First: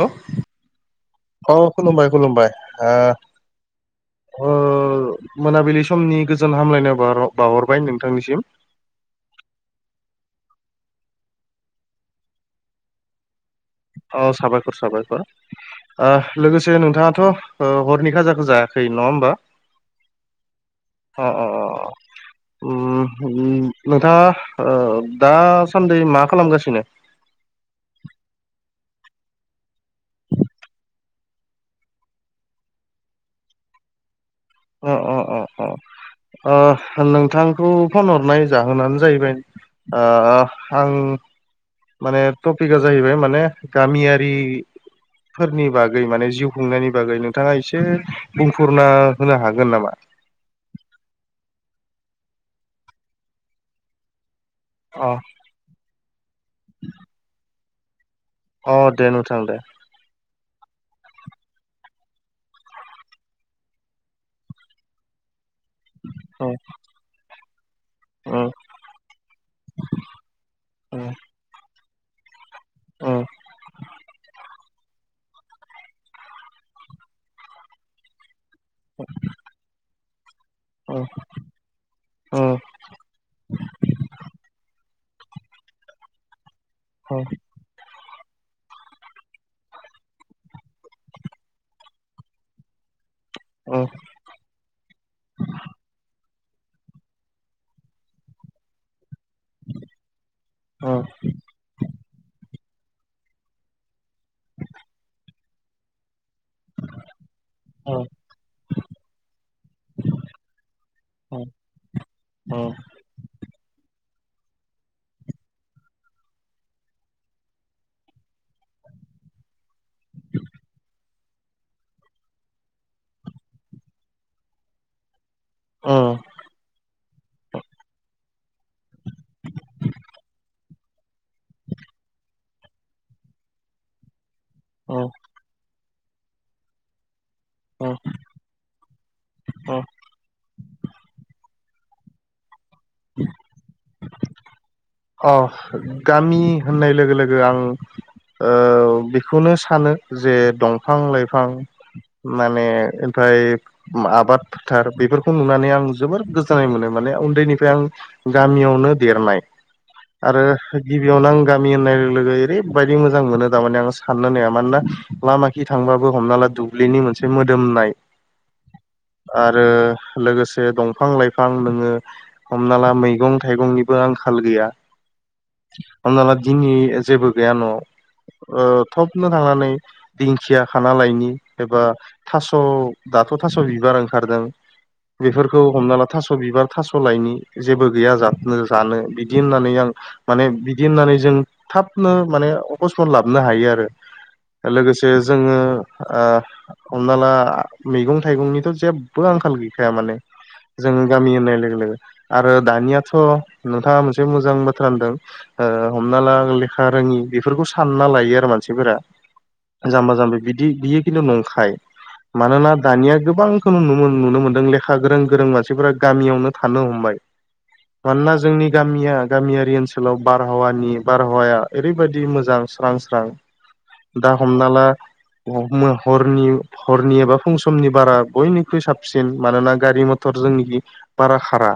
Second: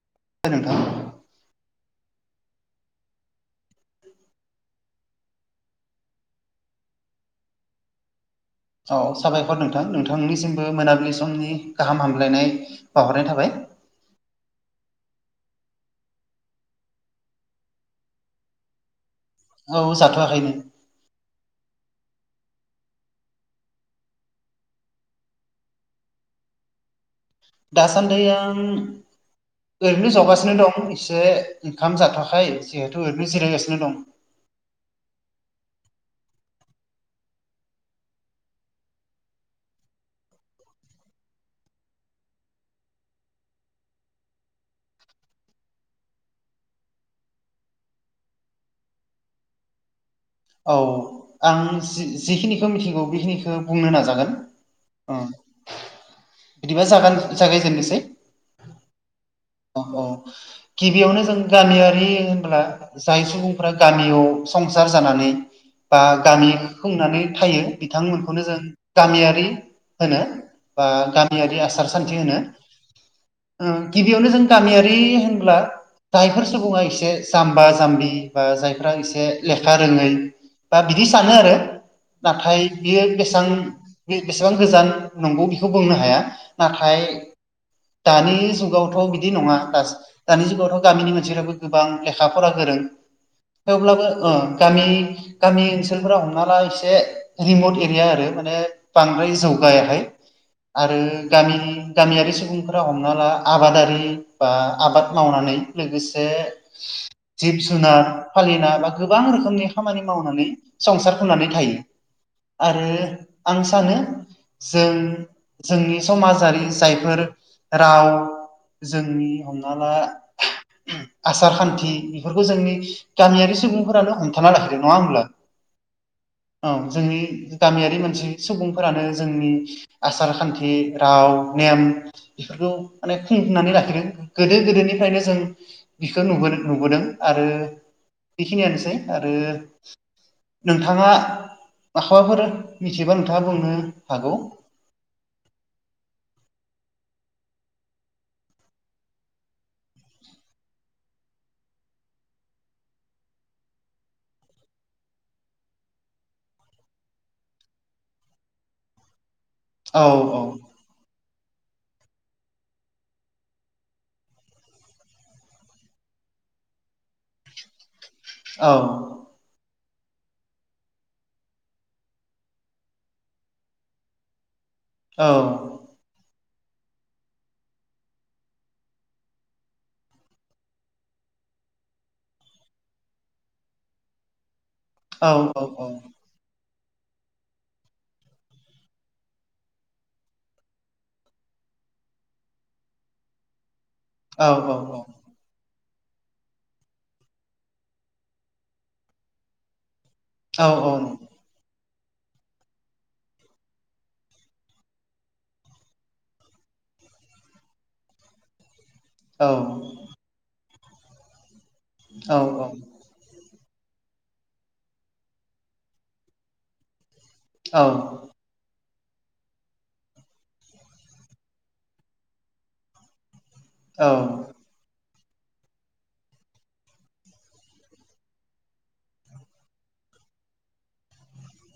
Hello [unintelligible] नोंथां अ खुलुमबाय खुलुमबाय ओ मोनाबिलि समनि गोजोन हामलायनायाव बाहरबाय नोंथांनिसिम। औ साबायखर नोंथां नोंथांनिसिमबो मोनाबिलि समनि गाहाम हामलायनाय बावहरनाय थाबाय। अ साबायखर साबायखर लोगोसे नोंथाङाथ' हरनि खाजाखौ जायाखै नङा होमबा? औ जाथ'वाखैनो अ अ अ नोंथाङा दासान्दि मा खालामगासिनो? दासान्दै आं ओरैनो जावगासिनो दं एसे ओंखाम जाथ'वाखै जिहेथु ओरैनो जिरायगासिनो दं। अ अ अ अ नोंथांखौ फन हरनाय जाहोनानो जाहैबाय अ आं माने टपिका जाहैबाय माने गामियारि फोरनि बागै माने जिउ खुंनायनि बागै नोंथाङा एसे बुंफोरना होनो हागोन नामा? औ आं जिखिनिखौ मिथिगौ बेखिनिखौ बुंनो नाजागोन। अ बिदिबा जागा जागायजेननोसै अ दे नोंथां दे औ औ गिबियावनो जों गामियारि होनब्ला जाय सुबुंफ्रा गामियाव संसार जानानै बा गामि उम होननानै थायो बिथांमोनखौनो उम जों गामियारि होनो बा उम गामियारि आसार सान्थि होनो उम उम गिबि यावनो जों गामियारि होनब्ला जायफोर सुबुङा एसे जाम्बा जाम्बि बा जायफ्रा एसे लेखा रोङै बा उम बिदि सानो आरो उम नाथाय बियो बेसेबां बेसेबां गोजान नंगौ बेखौ बुंनो हाया। नाथाय उम दानि जुगाव थ' बिदि नङा दानि जुगावथ' गामिनि मानसिफ्राबो गोबां लेखा फरा गोरों उम थेवब्लाबो अ गामि गामि ओनसोलफोरा हमना ला एसे रिमट एरिया आरो माने बांद्राय जौगायाहाय उम आरो गामि गामियारि सुबुंफोरा हमना ला आबादारि बा आबाद मावनानै लोगोसे जिब जुनार उम फालिना बा गोबां रोखोमनि खामानि मावनानै संसार होनानै थायो। आरो आं सानो। जों जोंनि समाजारि जायफोर राव जोंनि हमना ला आसार खान्थि बेफोरखौ जोंनि गामियारि सुबुंफोरानो हमथाना लाखैदों नङा होमब्ला? उम औ जोंनि गामियारि मोनसे सुबुंफोरानो जोंनि आसारखान्थि राव नेम बेफोरखौ माने खुंनानै लाखिदों गोदो गोदोनिफ्रायनो जों बिखौ नुबो नुबोदों। आरो उम बेखिनियानोसै आरो उम नोंथाङा माखौबाफोर मिथिबा नोंथाङा बुंनो हागौ। अ गामि होननाय लोगो लोगो आं ओ बेखौनो सानो जे दंफां-लाइफां मानेफाय आबाद फोथार बेफोरखौ नुनानै आं जोबोर गोजोननाय मोनो माने उन्दैनिफ्राय आं। गामियावनो देरनाय औ आरो औ गिबियावनो आं गामि होननाय लोगो ओरैबायदि मोजां मोनो थारमाने आं साननो नाया मानोना लामा खि थांबाबो हमना ला दुब्लिनि मोनसे मोदोमनाय। औ आरो लोगोसे दंफां लाइफां नोङो हमना ला मैगं थाइगंनिबो आंखाल गैया औ। हमना ला दिननि जेबो गैया न'आव थाबनो थांनानै। दिंखिया खाना लायनि एबा थास' दाथ' थास' बिबार ओंखारदों बेफोरखौ हमना ला थास' बिबार थास' लाइनि जेबो गैया जानो बिदि होननानै। आ माने बिदि होननानै जों थाबनो माने अखसमन लाबोननो हायो आरो। लोगोसे जोङो हमना ला मैगं थाइगंनिथ' जेबो आंखाल गैखाया माने। जों गामि होननाय लोगो लोगो आरो दानियाथ' नोंथाङा मोनसे मोजां। मोजां बाथ्रा होनदों हमना ला लेखा रोङि बेफोरखौ सानना लायो आरो मानसिफोरा। औ। जाम्बा जाम्बि बिदि बियो खिन्थु नंखाय मानोना दानिया गोबां नुनो मोनदों लेखा गोरों गोरों मानसिफोरा गामियावनो थानो हमबाय। औ। मानोना जोंनि गामिया गामियारि ओनसोलाव बारहावानि बारहावाया ओरैबायदि मोजां स्रां स्रां। दा हमना ला हरनि एबा फुं समनि बारा बयनिख्रुइ साबसिन मानोना गारि मथर जोंनिख बारा खारा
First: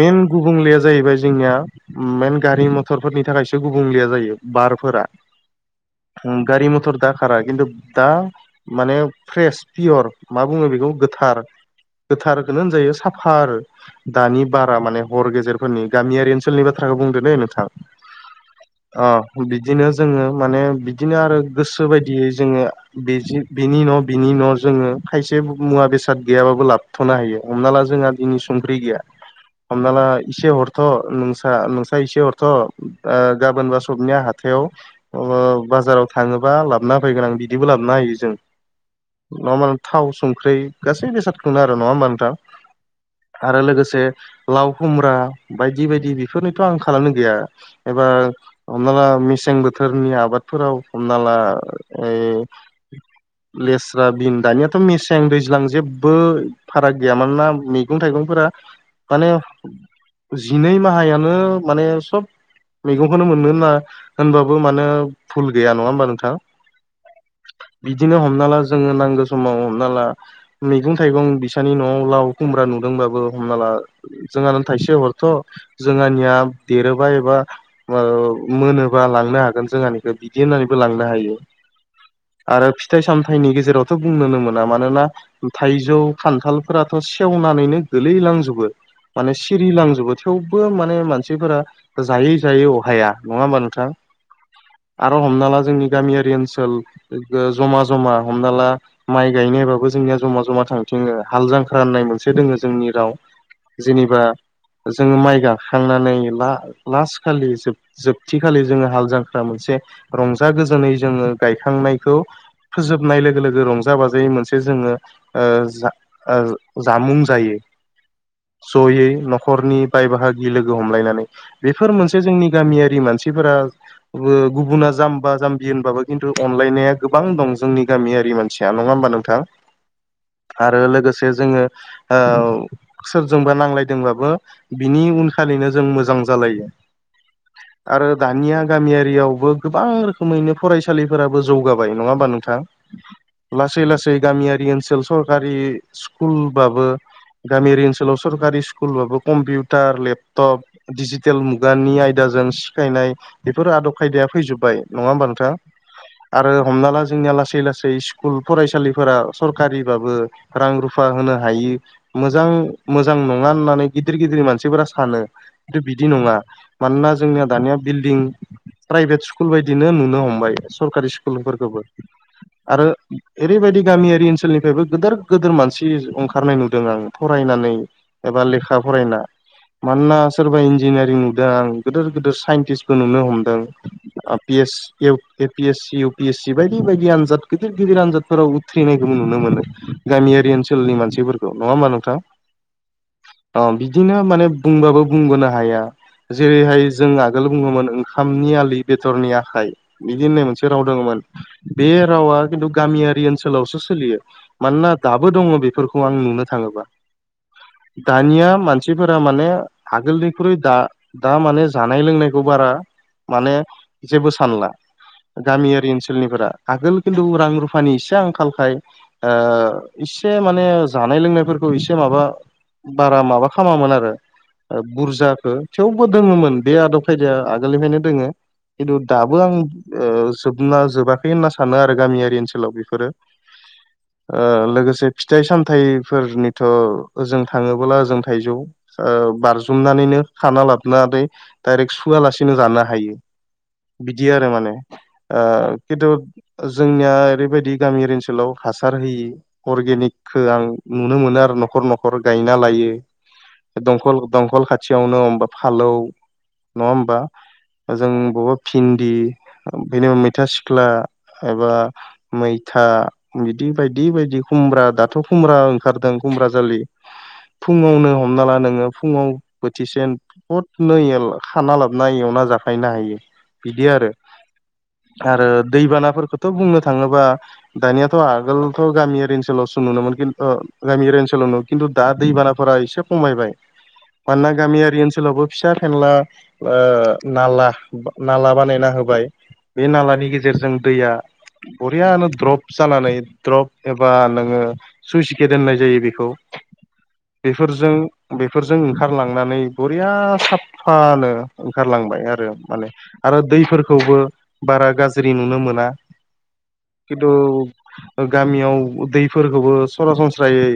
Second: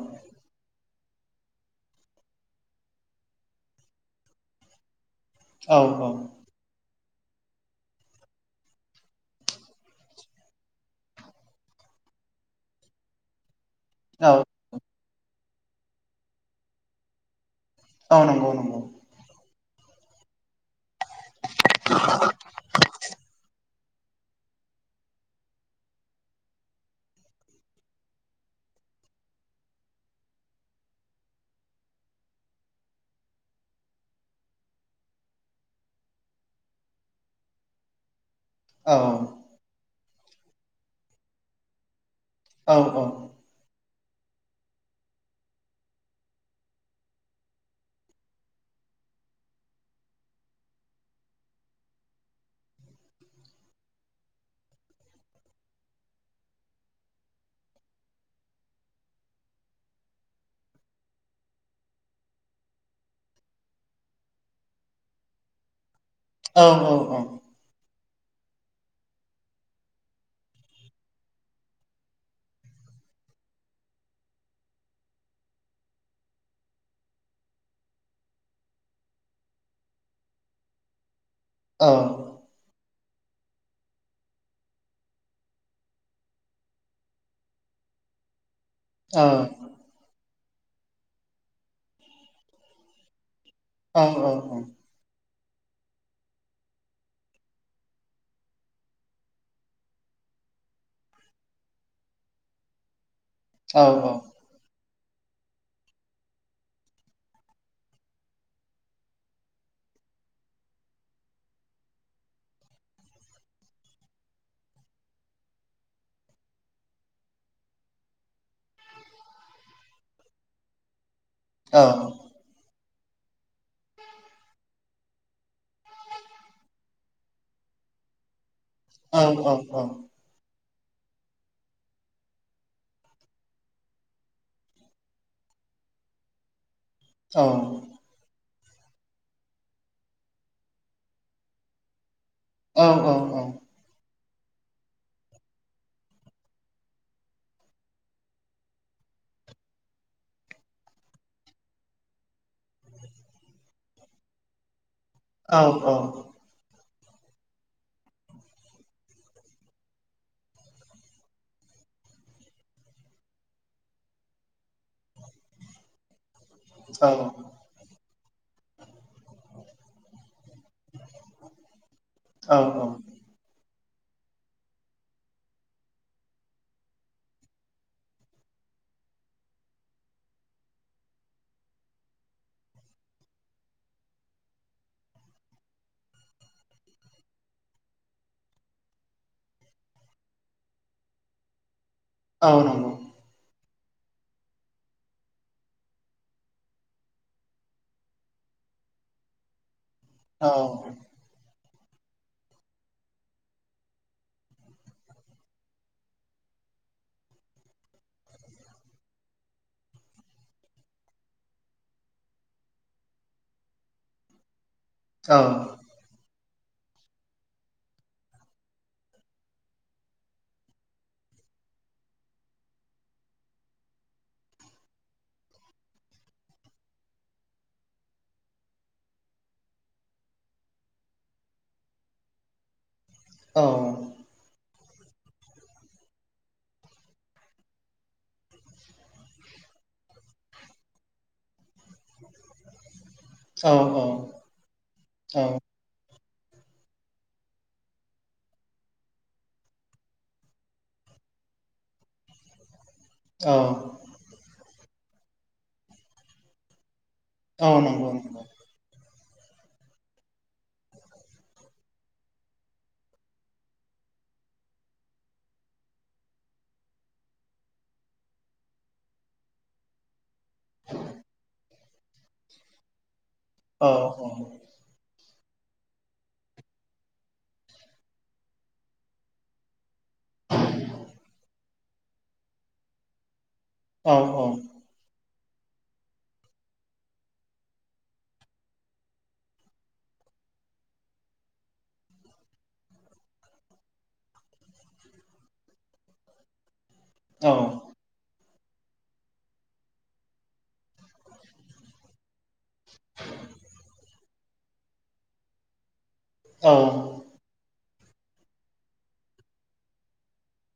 मेन गुबुंलेया जाहैबाय। जोंनिया मेन गारि मथरफोरनि थाखायसो गुबुंलेया जायो बारफोरा। औ औ गारि मटर दा खारा खिथु दा माने फ्रेस पियर मा बुङो बेखौ गोथार। गोथारखोनो होनजायो साफा आरो औ दानि बारा माने हर गेजेरफोरनि गामियारि ओनसोलनि बाथ्राखौ बुंद नै नोंथां। औ नंगौ नंगौ। अ बिदिनो जोङो माने। बिदिनो आरो गोसो बायदियै जोङो बे बेनि उन' बिनि उन'ाव जोङो खायसे मुवा बेसाद गैयाबाबो लाबथ'नो हायो हमना ला जोंहा दिनै संख्रि गैया। अमला इसे ह थ' न नोंसा एसे हरथ' गाबोनबा सबनिया हाथायाव अ बाजाराव थाङोबा लाबोना हो फैगोन आं बिदिबो लाबोन होयो जों औ। नङा मानो थाव संख्रि गासै बेसादखौनो आरो नङा होमबानो दा औ औ। आरो लोगोसे लाव खुमब्रा बायदि बायदि बेफोरनोथ' आं खालामनो गैया। एबा हमना ला मेसें बोथोरनि आबादफोराव हमना ला ओ लेस्रा बिन दानियाथ' मेसें दैज्लां जेबो फाराग गैया मानोना मैगं थाइगंफोरा माने जिनै माहायानो माने सब मैगंखौनो मोनगोना होनबाबो मानो फुल गैया नङा होमबा नोंथां औ औ औ बिदिनो हमना ला जोङो नांगौ समाव हमना ला मैगं थाइगं बिसानि न'आव लाव खुमब्रा नुदोंबाबो हमना ला जोंहानो थाइसे हर थ' जोंहानिया देरोबा एबा मोनोबा लांनो हागोन जोंहानिखौ बिदि होननानैबो लांनो हायो औ आरो फिथाइ सामथाइनि गेजेरावथ' बुंनोनो मोना मानोना थाइजौ खान्थालफोराथ' सेवनानैनो गोलैलांजोबो औ औ माने औ सिरिलांजोबो थेवबो माने मानसिफोरा जायै जायै अहाया नङा होमबा नों औ औ औ आरो हमना ला जोंनि गामियारि ओनसोल जमा जमा हमना ला माइ गायनायबाबो जोंनिया जमा जमा थांथिङो हाल जांख्रा होननाय मोनसे दोङो जोंनि राव जेनेबा जोङो माइ गाखांनानै ला लास् खालि जोब जोबथिखालि जोङो हाल जांख्रा मोनसे रंजा गोजोनै जोङो गायखांनायखौ फोजोबनाय लोगो लोगो रंजा बाजायै मोनसे जोङो जा जामुं जायो जयै नखरनि बाय बाहागि लोगो हमलायनानै बेफोर मोनसे जोंनि गामियारि मानसिफोरा गुबुना जाम्बा जाम्बि होनबाबो खिन्थु अनलायनाया गोबां दं जोंनि गामियारि मानसि मिनथिया नङा होमबा नोंथां आरो लोगोसे जोङो सोरजोंबा नांलायदोंबाबो बिनि उनखालिनो जों मोजां जालायो औ आरो दानिया गामियारियावबो गोबां रोखोमैनो फरायसालिफोराबो जौगाबाय नङा होमबा नोंथां औ औ लासै लासै गामियारि ओनसोल सरकारि स्कुलबाबो गामियारि ओनसोलाव सरकारि स्कुलबाबो कम्पिउटार लेपटप दिजिटेल मुगानि आयदाजों सिखायनाय बेफोर आदब खायदाया फैजोबबाय नङा होमबा नों औ औ आरो हमना ला जोंनिया लासै लासै स्कुल फरायसालिफोरा सरकारिबाबो रां रुफा होनो हायो मोजां मोजां नङा होननानै गिदिर गिदिर मानसिफोरा सानो खिन्थु बिदि नङा मानोना जोंनिया दानिया बिल्डिं प्राइभेट स्कुल बायदिनो नुनो हमबाय सरकारि स्कुलफोरखौबो आरो ओरैबायदि गामियारि ओनसोलनिफ्रायबो गोदोर गोदोर मानसि ओंखारनाय नुदों आं फरायनानै एबा लेखा फरायना मानोना सोरबा इन्जिनियारिं नुदों आ गिदिर गिदिर साइन्टिस्फोर नुनो हमदों A P S C U P S C बायदि बायदि आनजाद गिदिर गिदिर आनजादफोराव उथ्रिनायखौबो नुनो मोनो गामियारि ओनसोलनि मानसिफोरखौ नङा होमबा नोंथां औ नंगौ अ बिदिनो माने बुंबाबो बुंबोनो हाया जेरैहाय जों आगोल बुङोमोन ओंखामनि आलि बेदरनि आखाइ बिदि होननाय मोनसे राव दङमोन बे रावा खिन्थु गामियारि ओनसोलावसो सोलियो मानोना दाबो दङ बेफोरखौ आं नुनो थाङोबा दानिया मानसिफोरा माने आगोलनिख्रुइ दा दा माने जानाय लोंनायखौ बारा माने जेबो सानला गामियारि ओनसोलनिफोरा आगोल खिन्थु रां रुफानि इसे आंखालखाय इसे माने जानाय लोंनायफोरखौ एसे माबा बारा माबा खालामामोन आरो बुरजाखौो थेवबो दोङोमोन बे आदब खायदाया आगोलनिफ्रायनो दोङो खिन्थु दाबो आं जोबना जोबाखै होनना सानो आरो गामियारि ओनसोलाव बेफोरो लोगोसे फिथाइ सामथाइफोरनिथ' ओ जों थाङोोब्ला जों थाइजौ बारजुमनानैनो खाना लाबोनानै डायरेक्ट सुआलासिनो जानो हायो बिदि आरो माने ओ खिन्थु जोंनिया ओरैबायदि गामियारि ओनसोलाव हासार होयो। अर्गेनिकखौ आं नुनो मोनो आरो न'खर न'खर गायना लायो औ औ दम दमखल खाथि खाथियावनो हबा फालौ नङा होमबा? औ नंगौ जों बबेबा भिन्दि बेनिा मैथा सिख्ला एबा मैथा बिदि बायदि बायदि खुमब्रा दाथ' खुमब्रा ओंखारदों खुमब्रााजालि फुङावनो हमना ला नोङो फुङाव बोथिसे बथ नै खाना लाबोना एवना जाखायनो हायो बिदि औ आरो। आरो दैबानाफोरखौथ' बुंनो थाङोबा दानियाथ' आगोलथ' गामियारि ओनसोलावसो नुयो खिनथु गामियारि ओनसोलाव नुनो खिन्थु दा दैबानाफोरा एसे खमायबाय औ मानोना गामियारि ओनसोलावबो फिसा फिनला नाला नाला बानायना होबाय। बे नालानि गेजेरजों दैया बरियाानो द्रप जानानै द्रप एबा नोङो सुइस गेट होननाय जायो बेखौ बेफोरजों बेफोरजों ओंखारलांनानै बरिया साफानो ओंखारलांबाय आरो। माने आरो दैफोरखौबो बारा गाज्रि नुनो मोना। औ खिन्थु गामियाव दैफोरखौबो सरासनस्रायै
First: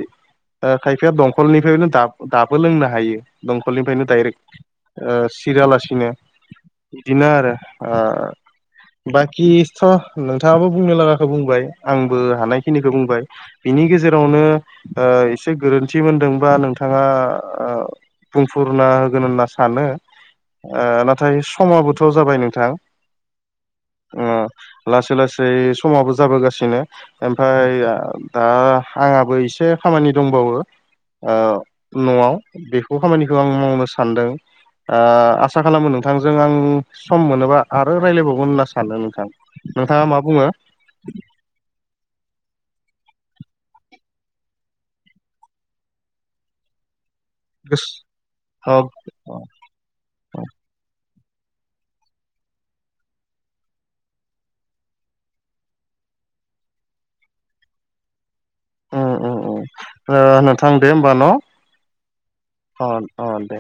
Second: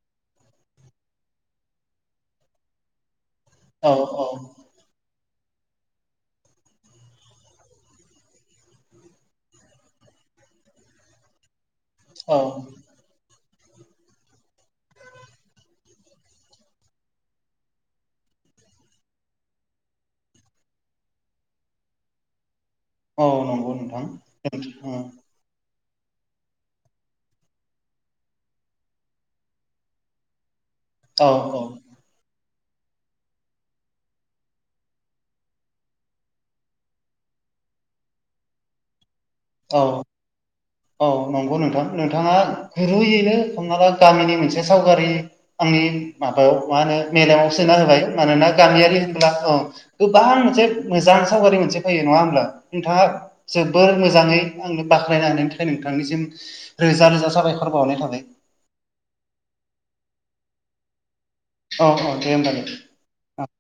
खायफाया दंखलनिफ्रायनो दाबो लोंनो हायो दंखलनिफ्रायनो दडायरेक्ट सिरियालासिनो बिदिनो आरो ओ बाखिथ' नोंथाङाबो बुंनो लागाखौ बुंबाय आंबो औ हानायखिनिखौ बुंबाय बिनि गेजेरावनो एसे गोरोन्थि मोनदोंबा नोंथाङा बुंफुरना होगोन होनना सानो। नाथाय समाबोथ' जाबाय नोंथां औ नंगौ नोंथां दोनसै गासै समाबो जाबोगासिनो ओमफफ्राय दा आंहाबो एसे खामानि दंबावो औ न'आव बेखौ खामानिखौ आं मावनो सानदों। आसा खालामो नोंथांजों आं सम मोनोबा आरो रायजलायबावगोन होनना सानो नोंथां। औ नोंथाङा मा बुङो? औ नंगौ नोंथां नोंथाङा गुरुयैनो हमना ला गामिनि मोनसे सावगारि आंनि माबायाव मा होनो मेलेमाव सोना गोस होबाय मानोना अ गामियारि होनब्ला औ गोबां मोनसे मोजां सावगारि मोनसे फैयो नङा होमब्ला नोंथाङा जोबोर मोजाङै आंनो बाखनायनानै नाथाय नोंथांनिसिम रोजा रोजा साबायखर बावनाय थाबाय। नोंथां दे होमबा न' औ औ दे होनबा दे अ औ दे